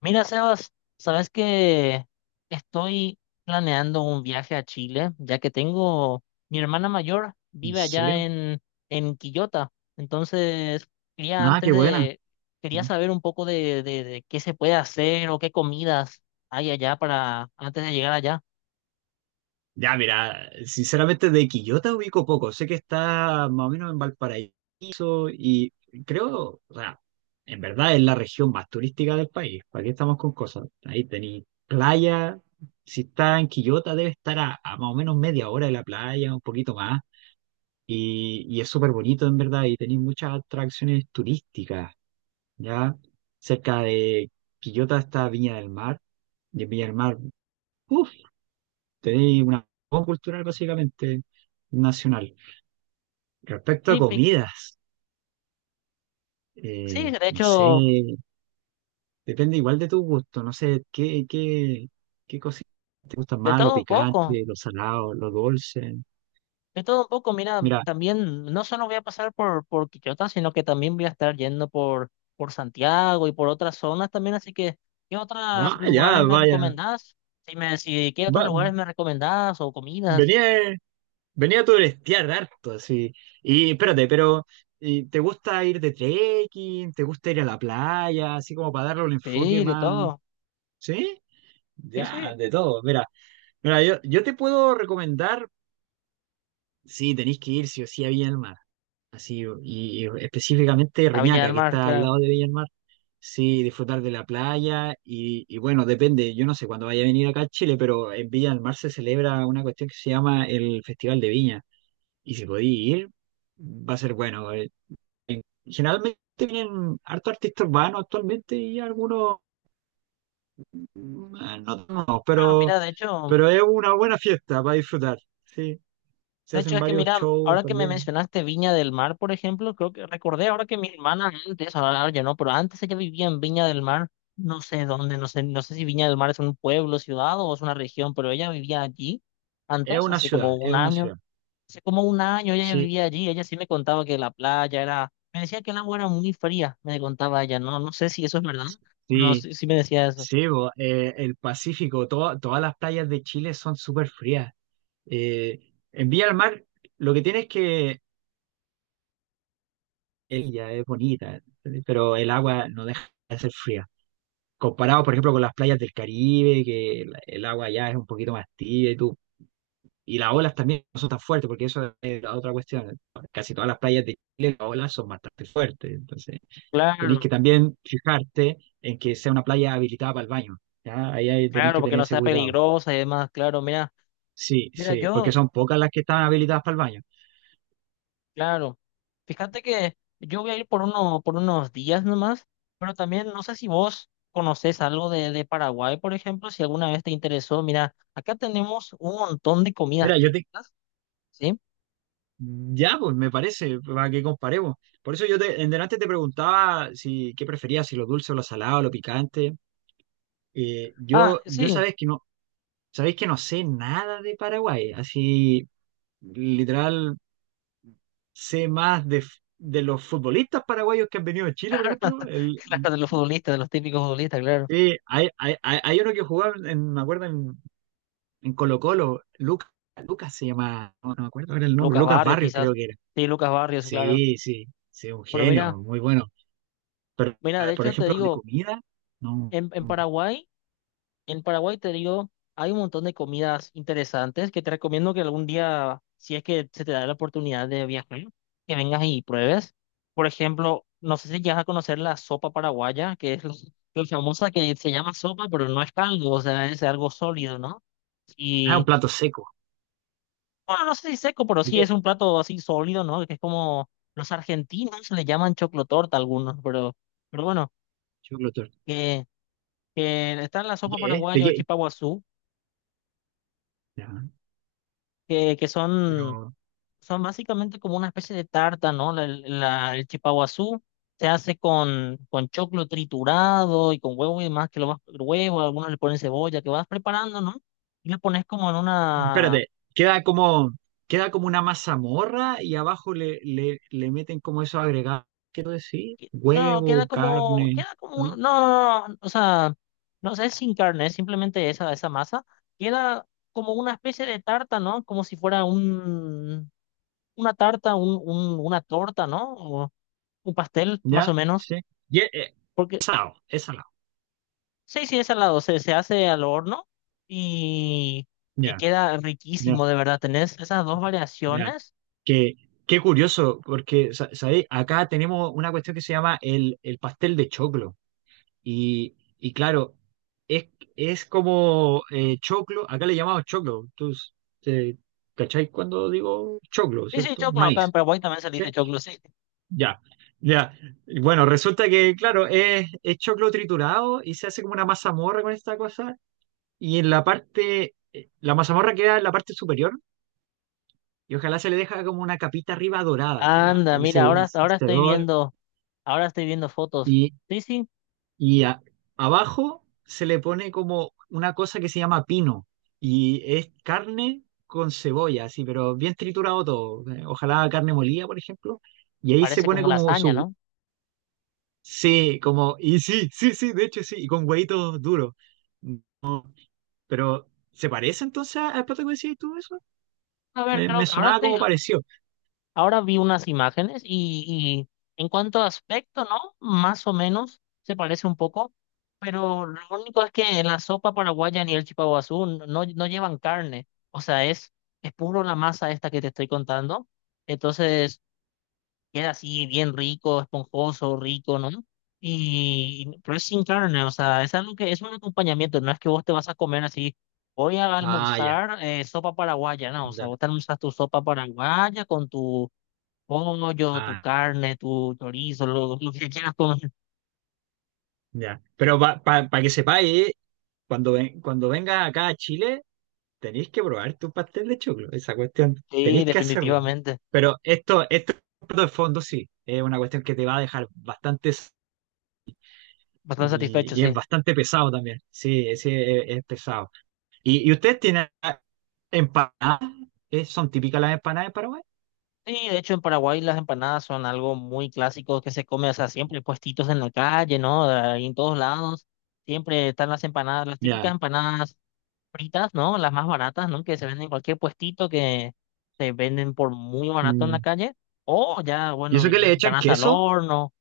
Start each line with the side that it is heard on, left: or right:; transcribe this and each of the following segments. left: Mira, Sebas, sabes que estoy planeando un viaje a Chile, ya que tengo mi hermana mayor
right: ¿En
left: vive allá
right: serio?
left: en Quillota, entonces quería
right: Ah,
left: antes
right: qué buena.
left: de quería saber un poco de qué se puede hacer o qué comidas hay allá para antes de llegar allá.
right: Ya, mira, sinceramente de Quillota ubico poco. Sé que está más o menos en Valparaíso y creo, o sea, en verdad es la región más turística del país. ¿Para qué estamos con cosas? Ahí tenéis playa. Si está en Quillota debe estar a más o menos media hora de la playa, un poquito más. Y es súper bonito en verdad y tenéis muchas atracciones turísticas, ¿ya? Cerca de Quillota está Viña del Mar. Y en Viña del Mar, tenéis una voz cultural básicamente nacional. Respecto a
left: Sí, pi-
right: comidas,
left: sí, de
right: no sé,
left: hecho
right: depende igual de tu gusto, no sé, qué cositas te gustan
left: de
right: más, lo
left: todo un poco.
right: picante, lo salado, lo dulce.
left: De todo un poco, mira,
right: Mira,
left: también no solo voy a pasar por Quillota, sino que también voy a estar yendo por Santiago y por otras zonas también, así que ¿qué otros
right: ah,
left: lugares
right: ya,
left: me
right: vaya,
left: recomendás? Si me, si, ¿qué otros
right: va-
left: lugares me recomendás o comidas?
right: venía, venía a turistear harto, así. Y espérate, pero ¿y ¿te gusta ir de trekking? ¿Te gusta ir a la playa? Así como para darle un enfoque
left: Sí, de
right: más,
left: todo.
right: ¿sí?
left: Sí,
right: Ya,
left: sí.
right: de todo, mira. Mira, yo te puedo recomendar, sí, tenéis que ir sí o sí a Viña del Mar, así, y específicamente
left: A Viña
right: Reñaca,
left: del
right: que
left: Mar,
right: está al
left: claro.
right: lado de Viña del Mar, sí, disfrutar de la playa, y bueno, depende, yo no sé cuándo vaya a venir acá a Chile, pero en Viña del Mar se celebra una cuestión que se llama el Festival de Viña, y si podéis ir, va a ser bueno. Generalmente vienen harto artistas urbanos actualmente y algunos, mm, no, no,
left: Claro, mira, de hecho.
right: pero es una buena fiesta para disfrutar, sí. Se
left: De hecho,
right: hacen
left: es que
right: varios
left: mira,
right: shows
left: ahora que me
right: también.
left: mencionaste Viña del Mar, por ejemplo, creo que recordé ahora que mi hermana antes, ahora ya no, pero antes ella vivía en Viña del Mar, no sé dónde, no sé, no sé si Viña del Mar es un pueblo, ciudad o es una región, pero ella vivía allí
right: Es
left: antes,
right: una
left: hace como
right: ciudad,
left: un
right: es una
left: año,
right: ciudad.
left: hace como un año ella ya
right: Sí,
left: vivía allí, ella sí me contaba que la playa era, me decía que el agua era muy fría, me contaba ella, no, no sé si eso es verdad, pero
right: sí,
left: sí, sí me decía eso.
right: sí, bo, el Pacífico, todas las playas de Chile son súper frías. Eh, en Villa del Mar, lo que tiene es que el ya es bonita, pero el agua no deja de ser fría. Comparado, por ejemplo, con las playas del Caribe, que el agua ya es un poquito más tibia y tú. Y las olas también no son tan fuertes, porque eso es la otra cuestión. Casi todas las playas de Chile, las olas son bastante fuertes. Entonces, tenéis que
left: Claro,
right: también fijarte en que sea una playa habilitada para el baño. ¿Ya? Ahí tenéis
left: claro,
right: que
left: porque
right: tener
left: no
right: ese
left: sea
right: cuidado.
left: peligrosa y demás, claro, mira,
right: Sí,
left: mira,
right: sí, porque
left: yo...
right: son pocas las que están habilitadas para el baño.
left: Claro. Fíjate que yo voy a ir por uno, por unos días nomás, pero también no sé si vos conocés algo de Paraguay, por ejemplo, si alguna vez te interesó. Mira, acá tenemos un montón de comidas
right: Mira, yo te...
left: típicas, ¿sí?
right: Ya, pues me parece, para que comparemos. Por eso yo te, en delante te preguntaba si qué preferías, si lo dulce o lo salado, lo picante.
left: Ah,
right: Yo
left: sí,
right: sabéis que no sé nada de Paraguay. Así, literal, sé más de, de los futbolistas paraguayos que han venido a Chile, por ejemplo. El,
left: claro, de los futbolistas, de los típicos futbolistas, claro.
right: sí, hay uno que jugaba, en, me acuerdo, en Colo-Colo, Lucas, Lucas se llamaba, no, no me acuerdo ahora el nombre,
left: Lucas
right: Lucas
left: Barrios,
right: Barrios
left: quizás.
right: creo que era.
left: Sí, Lucas Barrios, claro.
right: Sí, sí, sí, un
left: Pero mira,
right: genio, muy bueno. Pero,
left: mira, de
right: por
left: hecho te
right: ejemplo, de
left: digo,
right: comida, no.
left: en Paraguay. En Paraguay, te digo, hay un montón de comidas interesantes que te recomiendo que algún día, si es que se te da la oportunidad de viajar, que vengas y pruebes. Por ejemplo, no sé si llegas a conocer la sopa paraguaya, que es lo famosa que se llama sopa, pero no es caldo, o sea, es algo sólido, ¿no?
right: Ah, un
left: Y,
right: plato seco.
left: bueno, no sé si seco, pero
right: ¿De
left: sí es
right: qué?
left: un plato así sólido, ¿no? Que es como los argentinos le llaman choclotorta a algunos, pero bueno,
right: Choclo torta.
left: que, que está la
right: ¿De
left: sopa
right: qué? ¿Eh? ¿De
left: paraguaya o el
right: qué?
left: chipaguazú,
right: Ya,
left: que son.
right: pero,
left: Son básicamente como una especie de tarta, ¿no? El chipaguazú se hace con choclo triturado y con huevo y demás, que lo vas, huevo, algunos le ponen cebolla, que vas preparando, ¿no? Y lo pones como en una...
right: espérate, queda como, queda como una mazamorra y abajo le meten como eso agregado, quiero decir,
left: No,
right: huevo, carne,
left: queda como un-
right: ¿no?
left: no, o sea, no sé, es sin carne, es simplemente esa masa. Queda como una especie de tarta, ¿no? Como si fuera una tarta, una torta, ¿no? O un pastel, más o
right: ¿Ya?
left: menos.
right: Sí. Y, eh,
left: Porque
right: esa es esa no.
left: sí, sí, es salado, se hace al horno y que
right: Ya,
left: queda
right: ya,
left: riquísimo, de verdad. Tenés esas dos
right: ya.
left: variaciones.
right: Que, qué curioso, porque, ¿sabéis? Acá tenemos una cuestión que se llama el pastel de choclo. Y claro, es, es como choclo, acá le llamamos choclo. Tú, eh, ¿cacháis cuando digo choclo,
left: Sí, sí,
right: cierto?
left: choclo, acá en
right: Maíz,
left: Paraguay también se le
right: ¿sí?
left: dice choclo, sí.
right: Ya, ya. Y bueno, resulta que, claro, es choclo triturado y se hace como una mazamorra con esta cosa. Y en la parte, la mazamorra queda en la parte superior y ojalá se le deja como una capita arriba dorada, ¿ya?
left: Anda,
right: Para que se,
left: mira, ahora, hasta
right: se dore.
left: ahora estoy viendo fotos.
right: Y,
left: Sí, sí,
right: y a- abajo se le pone como una cosa que se llama pino y es carne con cebolla, así, pero bien triturado todo. Ojalá carne molida, por ejemplo. Y ahí se
left: parece
right: pone
left: como
right: como
left: lasaña,
right: su...
left: ¿no?
right: Sí, como... Y sí, sí, sí, de hecho sí, y con huevitos duros. Pero, ¿se parece entonces al plato que decías tú eso?
left: A ver,
right: Me,
left: creo
right: me
left: que ahora
right: sonaba
left: estoy,
right: como pareció.
left: ahora vi unas imágenes y en cuanto a aspecto, ¿no? Más o menos se parece un poco, pero lo único es que la sopa paraguaya ni el chipaguazú no, no llevan carne, o sea, es puro la masa esta que te estoy contando, entonces queda así bien rico, esponjoso, rico, ¿no? Y, pero es sin carne, o sea, es algo que es un acompañamiento, no es que vos te vas a comer así. Voy a
right: Ah, ya,
left: almorzar sopa paraguaya, ¿no? O sea,
right: ya.
left: vos te almorzas tu sopa paraguaya con tu pollo, tu
right: Ah,
left: carne, tu chorizo, lo que quieras comer.
right: ya. Pero para que sepáis, cuando, cuando vengas acá a Chile, tenéis que probar tu pastel de choclo, esa cuestión.
left: Sí,
right: Tenéis que hacerla.
left: definitivamente.
right: Pero esto de fondo sí, es una cuestión que te va a dejar bastantes
left: Bastante
right: y,
left: satisfecho,
right: y es
left: sí.
right: bastante pesado también. Sí, sí, es pesado. Y ustedes tienen empanadas? ¿Eh? ¿Son típicas las empanadas de Paraguay?
left: Sí, de hecho en Paraguay las empanadas son algo muy clásico que se come, o sea, siempre puestitos en la calle, ¿no? Ahí en todos lados. Siempre están las empanadas, las típicas
right: Ya.
left: empanadas fritas, ¿no? Las más baratas, ¿no? Que se venden en cualquier puestito que se venden por muy barato en la
right: Mm.
left: calle. O ya,
right: ¿Y eso
left: bueno,
right: que le
left: las
right: echan
left: empanadas al
right: queso?
left: horno.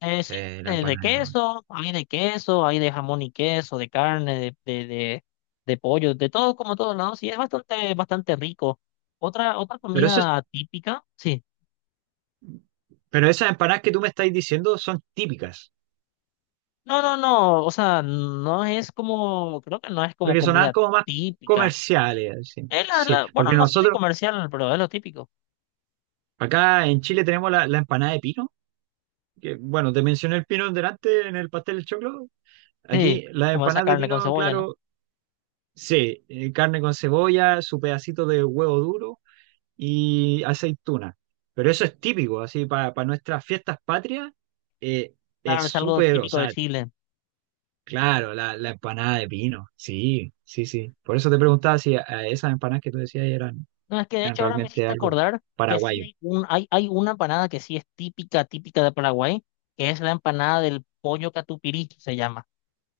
left: Sí,
right: Sí, la
left: de
right: empanada.
left: queso, hay de queso, hay de jamón y queso, de carne, de pollo, de todo como todos lados, sí, es bastante, bastante rico. Otra, otra
right: Pero eso es-
left: comida típica, sí.
right: pero esas empanadas que tú me estás diciendo son típicas.
left: No, o sea, no es como, creo que no es como
right: Porque sonaban
left: comida
right: como más
left: típica.
right: comerciales, así.
left: Es
right: Sí,
left: bueno,
right: porque
left: no sé de
right: nosotros
left: comercial, pero es lo típico.
right: acá en Chile tenemos la, la empanada de pino, que bueno, te mencioné el pino delante en el pastel de choclo.
left: Sí,
right: Aquí las
left: como esa
right: empanadas de
left: carne con
right: pino,
left: cebolla, ¿no?
right: claro, sí, carne con cebolla, su pedacito de huevo duro y aceituna. Pero eso es típico, así, para nuestras fiestas patrias, eh, es
left: Claro, es algo
right: súper, o
left: típico de
right: sea,
left: Chile.
right: claro, la empanada de pino, sí, sí, sí. Por eso te preguntaba si a esas empanadas que tú decías eran
left: No, es que de
right: eran
left: hecho ahora me
right: realmente
left: hiciste
right: algo
left: acordar que sí
right: paraguayo.
left: hay, un, hay una empanada que sí es típica, típica de Paraguay, que es la empanada del pollo catupirí, se llama.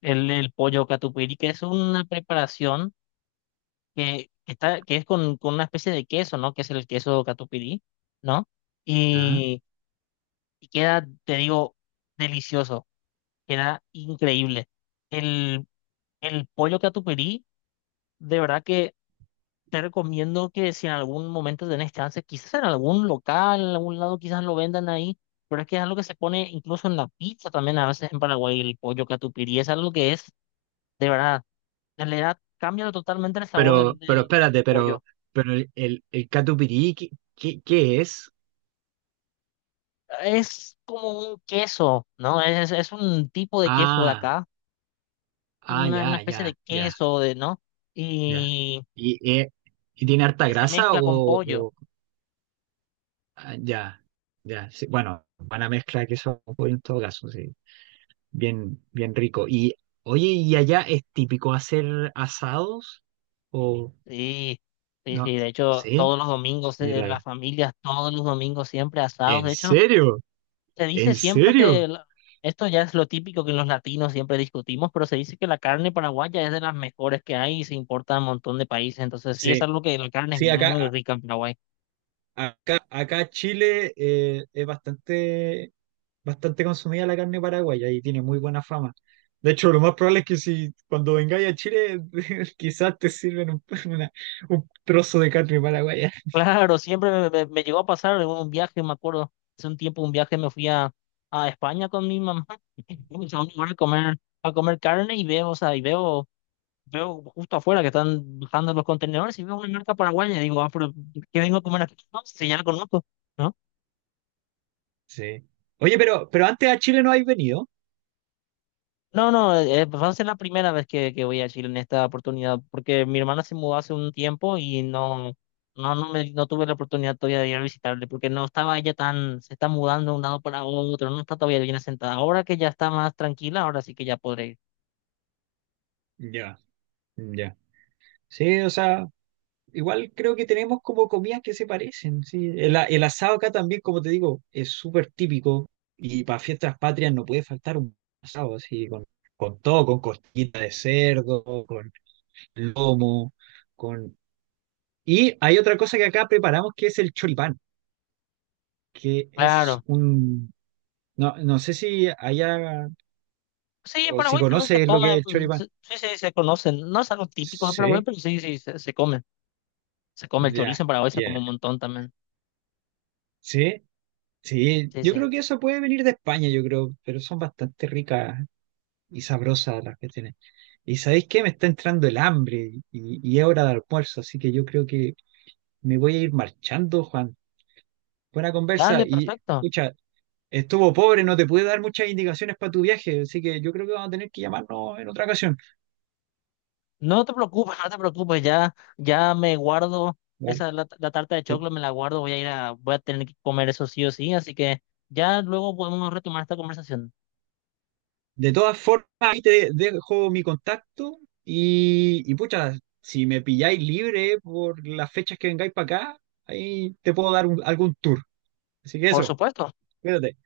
left: El pollo catupirí, que es una preparación que está, que es con una especie de queso, ¿no? Que es el queso catupirí, ¿no?
right: Ah,
left: Y, y queda, te digo, delicioso, queda increíble. El, el pollo catupirí, de verdad. Te recomiendo que si en algún momento tenés chance, quizás en algún local, en algún lado, quizás lo vendan ahí, pero es que es algo que se pone incluso en la pizza también, a veces en Paraguay, el pollo catupiry, es algo que es, de verdad, en realidad cambia totalmente el sabor
right: Pero, pero
left: del
right: espérate,
left: pollo.
right: pero el catupirí, ¿qué es?
left: Es como un queso, ¿no? Es un tipo de queso de
right: Ah,
left: acá,
right: ah,
left: una
right: ya,
left: especie
right: ya,
left: de
right: ya,
left: queso, de, ¿no?
right: ya.
left: Y
right: ¿Y, eh, ¿Y tiene harta
left: que se
right: grasa
left: mezcla con
right: o,
left: pollo.
right: ah, ya, ya? Sí, bueno, buena mezcla de queso con pollo en todo caso, sí. Bien, bien rico. Y, oye, ¿y allá es típico hacer asados? ¿O
left: Sí, sí,
right: no?
left: sí, de hecho,
right: ¿Sí?
left: todos los domingos,
right: Sí, la-
left: las familias, todos los domingos siempre asados.
right: ¿En
left: De hecho,
right: serio?
left: se dice
right: ¿En
left: siempre
right: serio?
left: que, esto ya es lo típico que los latinos siempre discutimos, pero se dice que la carne paraguaya es de las mejores que hay y se importa a un montón de países. Entonces, sí, es
right: Sí,
left: algo que la carne es
right: sí,
left: muy
right: acá.
left: rica en Paraguay.
right: Acá, acá Chile es bastante, bastante consumida la carne paraguaya y tiene muy buena fama. De hecho, lo más probable es que si cuando vengáis a Chile, quizás te sirven un, un trozo de carne paraguaya.
left: Claro, siempre me, me llegó a pasar en un viaje, me acuerdo, hace un tiempo un viaje me fui a España con mi mamá, y fuimos a un lugar a comer carne y veo, o sea, y veo. Veo justo afuera que están bajando los contenedores y veo una marca paraguaya y digo, ah, pero ¿qué vengo a comer aquí? No, si ya la conozco, ¿no?
right: Sí. Oye, pero antes a Chile no habéis venido.
left: No, no, va a ser la primera vez que voy a Chile en esta oportunidad, porque mi hermana se mudó hace un tiempo y no, no, no me, no tuve la oportunidad todavía de ir a visitarle, porque no estaba ella tan, se está mudando de un lado para otro, no está todavía bien asentada. Ahora que ya está más tranquila, ahora sí que ya podré ir.
right: Ya, ya. Sí, o sea. Igual creo que tenemos como comidas que se parecen, ¿sí? El asado acá también, como te digo, es súper típico y para fiestas patrias no puede faltar un asado, así, con todo, con costillita de cerdo, con lomo, con... Y hay otra cosa que acá preparamos que es el choripán, que es
left: Claro.
right: un... No, no sé si allá
left: Sí, en
right: o si
left: Paraguay también se
right: conoces lo que
left: come,
right: es el choripán.
left: sí, sí, se conocen. No es algo típico de Paraguay,
right: Sí,
left: pero sí, sí, se come. Se come el chorizo en
right: ya,
left: Paraguay, se
right: ya.
left: come un montón también.
right: Sí, sí.
left: Sí,
right: Yo creo
left: sí.
right: que eso puede venir de España, yo creo, pero son bastante ricas y sabrosas las que tienen. ¿Y sabéis qué? Me está entrando el hambre y es hora de almuerzo, así que yo creo que me voy a ir marchando, Juan. Buena conversa
left: Dale,
right: y
left: perfecto.
right: escucha, estuvo pobre, no te pude dar muchas indicaciones para tu viaje, así que yo creo que vamos a tener que llamarnos en otra ocasión.
left: No te preocupes, no te preocupes. Ya, ya me guardo
right: ¿Vale?
left: esa la tarta de
right: De,
left: chocolate, me la guardo. Voy a ir a, voy a tener que comer eso sí o sí. Así que ya luego podemos retomar esta conversación.
right: de todas formas, ahí te dejo mi contacto y pucha, si me pilláis libre por las fechas que vengáis para acá, ahí te puedo dar algún tour. Así que
left: Por
right: eso,
left: supuesto.
right: cuídate.